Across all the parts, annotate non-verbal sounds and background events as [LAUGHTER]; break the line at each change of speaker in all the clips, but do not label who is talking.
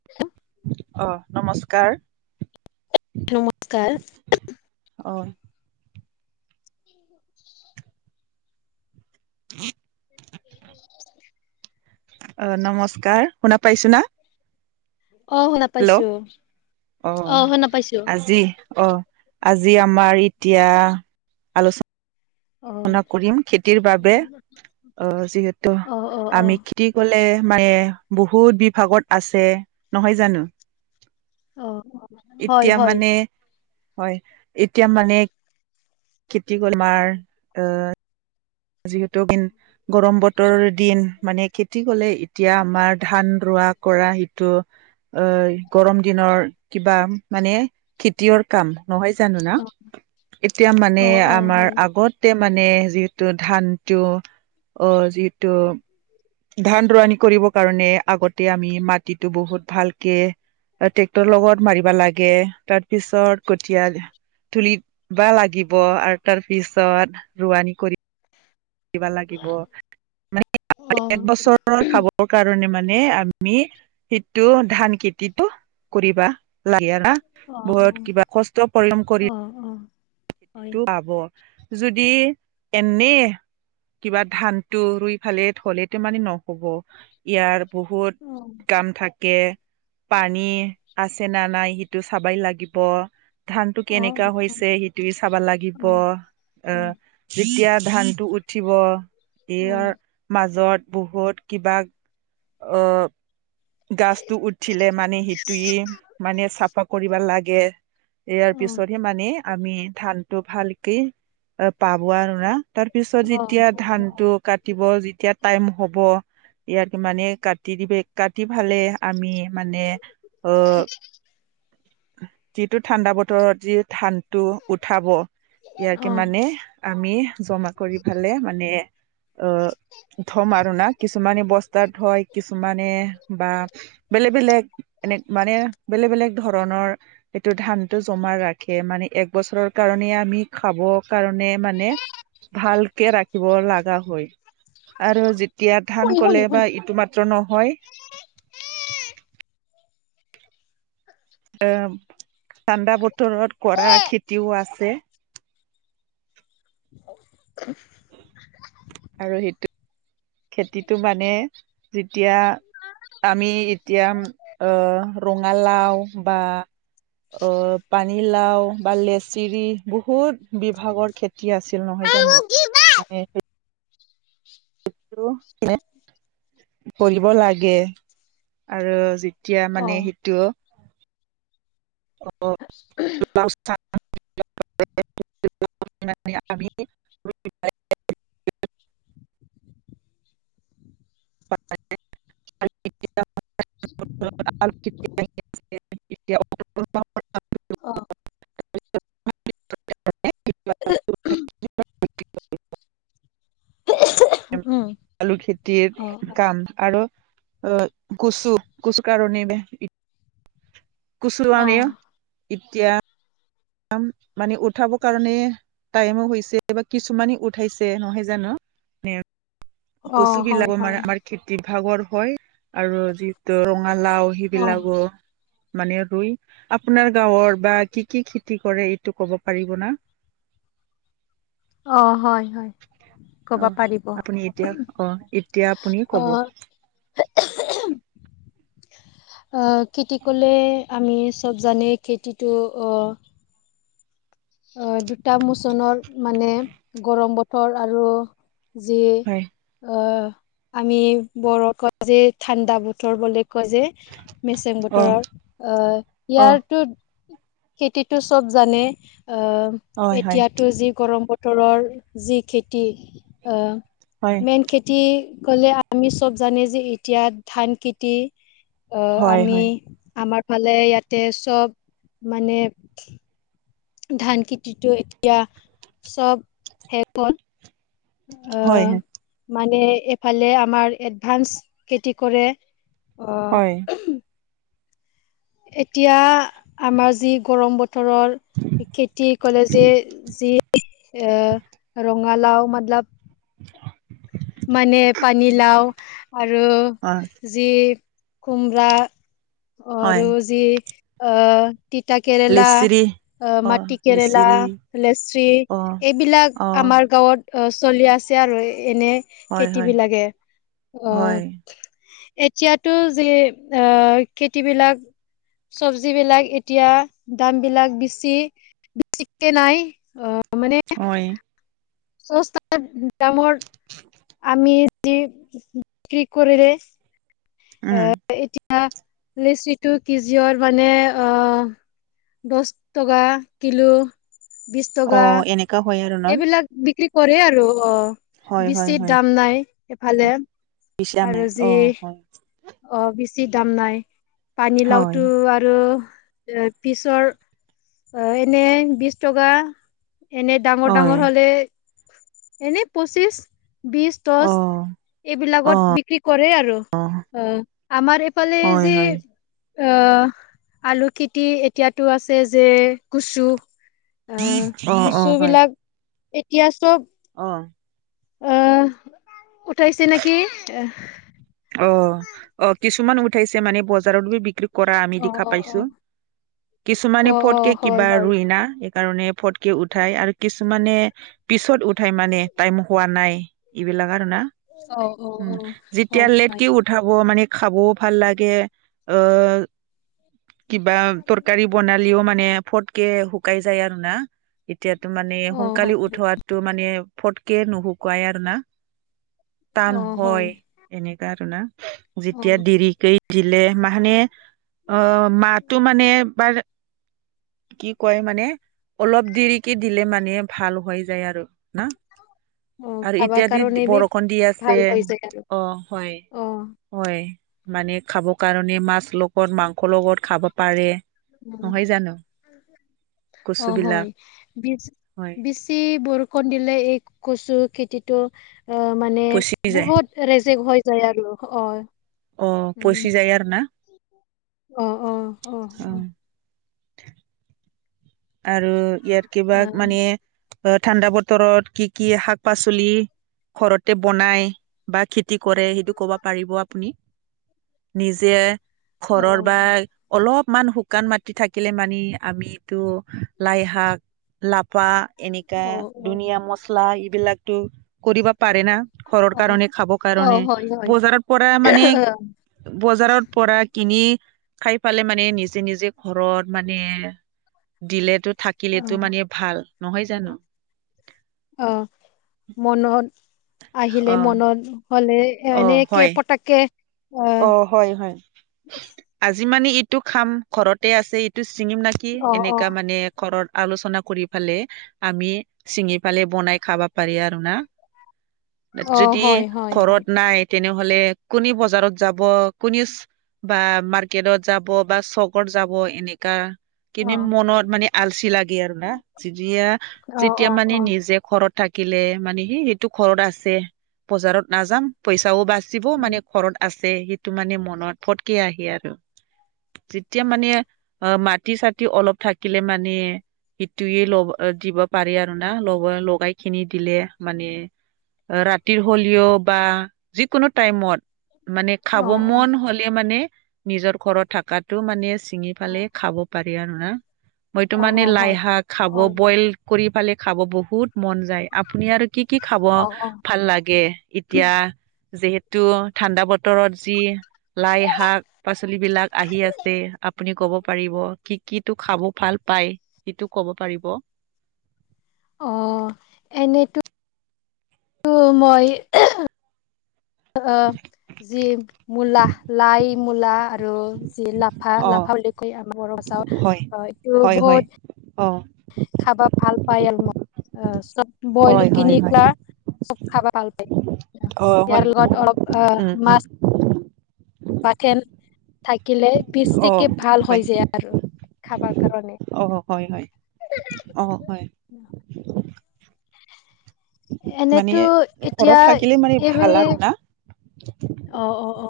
[INAUDIBLE]
অ', নমস্কাৰ
নমস্কাৰ
অ'।
[INAUDIBLE]
[INAUDIBLE]
[INAUDIBLE]
অ', নমস্কাৰ শুনা পাইছ না?
অ শুনা
হেল্ল',
পাইছো
অ',
শুনা পাইছো
আজি অ'। আজি আমাৰ এতিয়া আলোচনা
অ
না কৰিম খেতিৰ বাবে অ', যিহেতু
অ অ অ
আমি খেতি ক'লে মানে বহুত বিভাগত আছে নহয় জানো?
অ হয়
এতিয়া
হয়
মানে হয় এতিয়া মানে খেতি কৰি মাৰ অ'। যিহেতু দিন গৰম বতৰ দিন মানে খেতি কলে এতিয়া আমাৰ ধান ৰোৱা কৰা সিটো। অ', গৰম দিনৰ কিবা মানে ৰ কাম নহয় জানো না এতিয়া মানে
অ অ
আমাৰ
হয়
আগতে মানে যি টো ধান টো অ যিটো ধান ৰোৱানি কৰিব কাৰণে আগতে আমি মাটিটো বহুত ভালকে ট্ৰেক্টৰৰ লগত মাৰিবা লাগে তাৰ পিছত কঠায়া তুলিবা লাগিব আৰু তাৰ পিছত ৰোৱানী কৰি লছ
অ
[UNINTELLIGIBLE] ৰ খাবৰ কাৰণে মানে আমি সেইটো ধান খেতিটো কৰিবা লাগে না বহুত কিবা
অ
কষ্ট পৰিয়ম কৰি
অ হয়
খেতিটো পাব যদি এনেই কিবা ধান টো ৰুই ফালে থ'লেতো মানে ন হ'ব, ইয়াৰ বহুত
অ
কাম থাকে। কে পানী আছে ন নাই সিটো চাবাই লাগিব। ধানটো
অ হয়
কেনেকা হৈছে সেইটোৱে চাব
অ অ
লাগিব
অ অ অ শুনি শুনি
আহ যেতিয়া ধানটো উঠিব
শুনি
এইাৰ মাজত বহুত কিবা অ', গছতটো উঠিলে মানে সিটোৱে মানে চাফা কৰিব লাগে। ইয়াৰ
অ
পিছতহে মানে আমি ধানটো ভালকে এ পাব আৰু তাৰ পিছত
অ
যেতিয়া ধানটোক কাটিব যেতিয়া টাইম হ'ব, ইয়াত মানে কাটি দিবে টি ভালে আমি মানে আহ যিটো ঠাণ্ডা বতৰত যি ঠা টো উঠাব ইয়াৰকে মানে আমি জমা কৰি ফালে মানে আহ থ'ম আৰু না, কিছুমানে বস্তাত থয় কিছুমানে বা বেলেগ বেলেগ এনে মানে বেলেগ বেলেগ ধৰণৰ সেইটো ধানটো জমা ৰাখে মানে এক বছৰৰ কাৰণে আমি খাব কাৰণে মানে ভালকে ৰাখিব লগা হয়। আৰু যেতিয়া ধান কলে বা ইটো মাত্ৰ নহয় অ'। ঠাণ্ডা বতৰত কৰা খেতিও আছে।
[INAUDIBLE]
আৰু সেইটো খেতিটো মানে যেতিয়া আমি এতিয়া ৰঙালাওঁ বা অ' পানী লাওঁ বা লেচ চিৰি বহুত বিভাগৰ খেতি আছিল নহয় জানো মানে। ফলিব লাগে আৰু যি তিয়া মানে সেইটো আমি [UNINTELLIGIBLE] [INAUDIBLE] তি [UNINTELLIGIBLE]
অ'। উ [UNINTELLIGIBLE] [INAUDIBLE]
আলু খেতিৰ
অ
কাম আৰু অ কুচু কুচু কাৰণ
অ অ
[UNINTELLIGIBLE] এতিয়া মানে উঠাব কাৰণে টাইমো হৈছে বা কিছুমানে উঠাইছে নহয় জানো।
অ হয়
কচুগিলাক আমাৰ
হয়
আমাৰ খেতি ভাগৰ হয় আৰু যিহেতু ৰঙালাও
অ
সেইবিলাকো মানে ৰুই। আপোনাৰ গাঁৱৰ বা কি কি খেতি কৰে এইটো ক'ব পাৰিব ন?
অ', হয়, হয়, ক'ব
অ
পাৰিব।
আপুনি এতিয়া অ' এতিয়া আপুনি ক'ব।
অ [INAUDIBLE] খেতি কৰিলে আমি চব জানেই খেতিটো অ' দুটা মোচণত মানে গৰম বতৰ আৰু যি
হয়
অ', আমি বৰ কৈ যে ঠাণ্ডা বতৰ বুলি কয় যে। মেচং
অ
বতৰৰ অ'
অ
ইয়াৰতো খেতিতো চব জানে আহ
হয় হয়
এতিয়াতো যি গৰম বতৰৰ যি খেতি অহ
হয়।
খেতি ক'লে আমি চব জানে যে এতিয়া ধান খেতি আহ
হয়
আমি
হয়
আমাৰ ফালে ইয়াতে চব মানে ধান খেতিটো এতিয়া চব শেষ হ'ল।
হয়
আহ মানে এফালে আমাৰ এডভান্স খেতি কৰে।
হয়
অ'। এতিয়া আমাৰ যি গৰম বত ৰৰ খেতি কৰে যে যি এ ৰঙালাও মতলব
[INAUDIBLE]
মানে পানীলাও আৰু
অ
যি কুমৰা
হয়
অৰু যি অ' তিতা কেৰেলা।
লেচিৰি
অহ
অ
মাটি কেৰেলা,
লিচিৰি
লেচৰি
অ
এইবিলাক
অ
আমাৰ গাঁৱত অ', চলি আছে আৰু এনে
হয় হয়
খেতিবিলাকে অ'।
হয়
এতিয়াতো যে অ' খেতিবিলাক চবজিবিলাক এতিয়া দামবিলাক বেছি থিকে নাই। অ' মানে
হয়।
চস্তা দামৰ আমি যি বিক্ৰী কৰিৰে
উম।
এতিয়া নিশ্চিত কেজিয়ৰ মানে আহ দহ টকা কিলো বিশ টকা।
এনেকুৱা হয় আৰু। ন
এইবিলাক বিক্ৰী কৰে আৰু অ'
হয় হয়
বেছি দাম নাই এইফালে।
বেছি দাম নাই
আৰু যি
অ' হয়।
অ', বেছি দাম নাই।
হয়
পানীলাওতো আৰু এ পিছৰ অ', এনে বিশ টকা, এনে ডাঙৰ
হয়
ডাঙৰ হ'লে এনে পঁচিছ, বিশ, দহ।
অ অ
এইবিলাকত বিক্ৰী কৰে আৰু,
অ
অ', আমাৰ এইফালে
হয়
যে
হয়
অ', আলু খেতি এতিয়াতো আছে যে, কুচু। অ',
অ
কুচু
হয়
বিলাক এতিয়া চ'ব
অ'।
উম, উঠাইছে নেকি।
অ', অ', কিছুমান উঠাইছে মানে বজাৰত বিক্ৰীৰ কৰা আমি
অ
দেখা
অ অ
পাইছোঁ। কিছুমানে
অ অ
ফতকে
হয়
কিবা
হয়
ৰুই না কাৰণে ফটকে উঠাই আৰু কিছুমানে পিছত উঠাই মানে টাইম হোৱা নাই। এইবিলাক আৰু না
অ অ অ
উম, যেতিয়া
হয়
লেত উঠাব মানে খাবও ভাল লাগে অ'। কিবা তৰকাৰী বনালেও মানে ফটকে শুকাই যায় আৰু না। এতিয়াতো মানে
অ হয়
সোনকালে উঠোৱাটো মানে ফটকে নুসুকো ৱাই আৰু না, টান হয়, এনেকা আৰু না
অ
যেতিয়া দিন [UNINTELLIGIBLE] দিলে মানে অ', মাহতো মানে এবাৰ কি কয় মানে অলপ দেৰি কে দিলে মানে ভাল হৈ যায় আৰু না।
অ
আৰু
খাবাৰ
এতিয়া দি
কাৰণে বি
বৰষুণ দি আছে
ভাল হৈ যায় আৰু
অ', হয়।
অ
হয়, মানে খাব কাৰণে মাছ লগত মাংসৰ লগত খাব পাৰে।
অ
নহয় জানোঁ?
অ', হয়
হয়
বেছি বৰ ষুণ দিলে এই কচু খেতিটো মানে
পচি যায়
বহুত ৰেজেক হৈ যায় আৰু অ'।
অ',
উম
পচি যায় আৰু না।
অ', অ'।
অ'। আৰু ইয়াত কিবা
অ
মানে, ঠাণ্ডা বতৰত কি কি শাক পাচলিৰ ঘৰতে বনাই বা খেতি কৰে সেইটো, ক'ব পাৰিব আপুনি। নিজে
অ অ
ঘৰৰ বা অলপমান শুকান মাটি থাকিলে মানি আমিতো লাইশাক লাফা এনেকুৱা
অ
ধুনীয়া মছলা লা এইবিলাকতো কৰিব পাৰে না। ঘৰৰ
অ
কাৰণে খাব
অ
কাৰণে
হয় হয়
বজাৰত পৰা মানে বজাৰত পৰা কিনি খাই পালে মানে নিজে নিজে ঘৰত মানে দিলেতো
অ
থাকিলেতটো মানে ভাল নহয়, জানো?
অ', মনত
অ
আহিলে মনত হ'লে
অ
এনেকে
হয়
পটকে
অ', হয়, হয়, আজি মানে ইটো খাম ঘৰতে আছে ইটো ছিঙিম না কি
অ অ
এনেকা মানে কৰৰত আলোচনা কৰি ফালে। আমি চিঙি ফালে বনাই খাবা পাৰি আৰু না?
অ
যদি
হয় হয় হয়
ঘৰত নাই তেনেহ'লে কোনে বজাৰত যাব কোনে বা মাৰ্কেটত যাব বা চকত যাব এনেকা।
অ
কিন্তু মনত মানে আলচি লাগে আৰু না, যেতিয়া
অ
যেতিয়া,
অ
মানে
অ
নিজে ঘৰত থাকিলে মানে সি সেইটো ঘৰত আছে, বজাৰত নাযাম পইচাও বাচিব
উম
মানে ঘৰত আছে সেইটো মানে মনত ফটকে আহি আৰু। যেতিয়া মানে অ', মাটি চাটি অলপ থাকিলে মানে সেইটোয়ে লব দিব পাৰি আৰু না ল লগাই খিনি দিলে মানে ৰাতিৰ হলিঅ' বা যিকোনো টাইমত মানে
অ অ
খাব মন হলে মানে নিজৰ ঘৰত থকাটো মানে
অ
চিঙিালে খাব পাৰি আৰু না, মইতো
অ
মানে
অ
লাই
হয়
শাক খাব
হয়
বইল কৰি পালে খাব বহুত মন যায়, আপুনি আৰু কি কি খাব
অ অ
ভাল লাগে? এতিয়া যিহেতু ঠাণ্ডা বতৰত যি লাই শাক পাচলি বিলাক আহি আছে আপুনি কব পাৰিব কি কি ত' খাব ভাল পায়। সেইটো ক'ব পাৰিব।
অঁ, এনেতো ত মই যি মূলা লাই মূলা আৰু যি লা লাফা
অ
লাফা উল্লেখ কৰি আমাৰ বৰ
হয়
ভাচাও এইটো
হয় হয়
বহুত
অ।
খাবা ভাল পাইল মোক অ চব বইল
হয়
কিনি
হয় হয়
চব খাবা ভাল পায়
অ',
ইয়াৰ
হয়।
লগত অলপ অ
উম, উম,
মাছ বাথেন থাকিলে পিছথিকে ভাল হয় যা আৰু খাবাৰ কাৰণে।
অ, হয়, হয়, অ, হয়।
[INAUDIBLE]
মানে
এনেতো
ঘৰত
এতিয়া
থাকিলে মানে
এইব
ভাল আৰু না?
অ, অ, অ।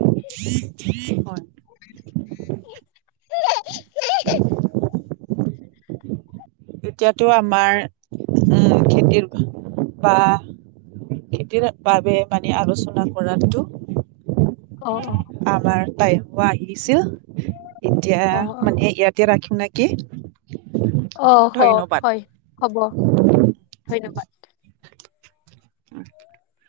[INAUDIBLE]
[INAUDIBLE]
এতিয়াতো আমাৰ উম খেতিৰ বা এতিৰ বাবে মানে আলোচনা কৰাটো।
অ, অ।
আমাৰ তাই আহিছিল, এতিয়া
অ অ
মানে ইয়াত এতিয়া ৰাখিম নেকি।
অ, হ
ধন্যবাদ।
হয়, হব ধন্যবাদ।
[INAUDIBLE]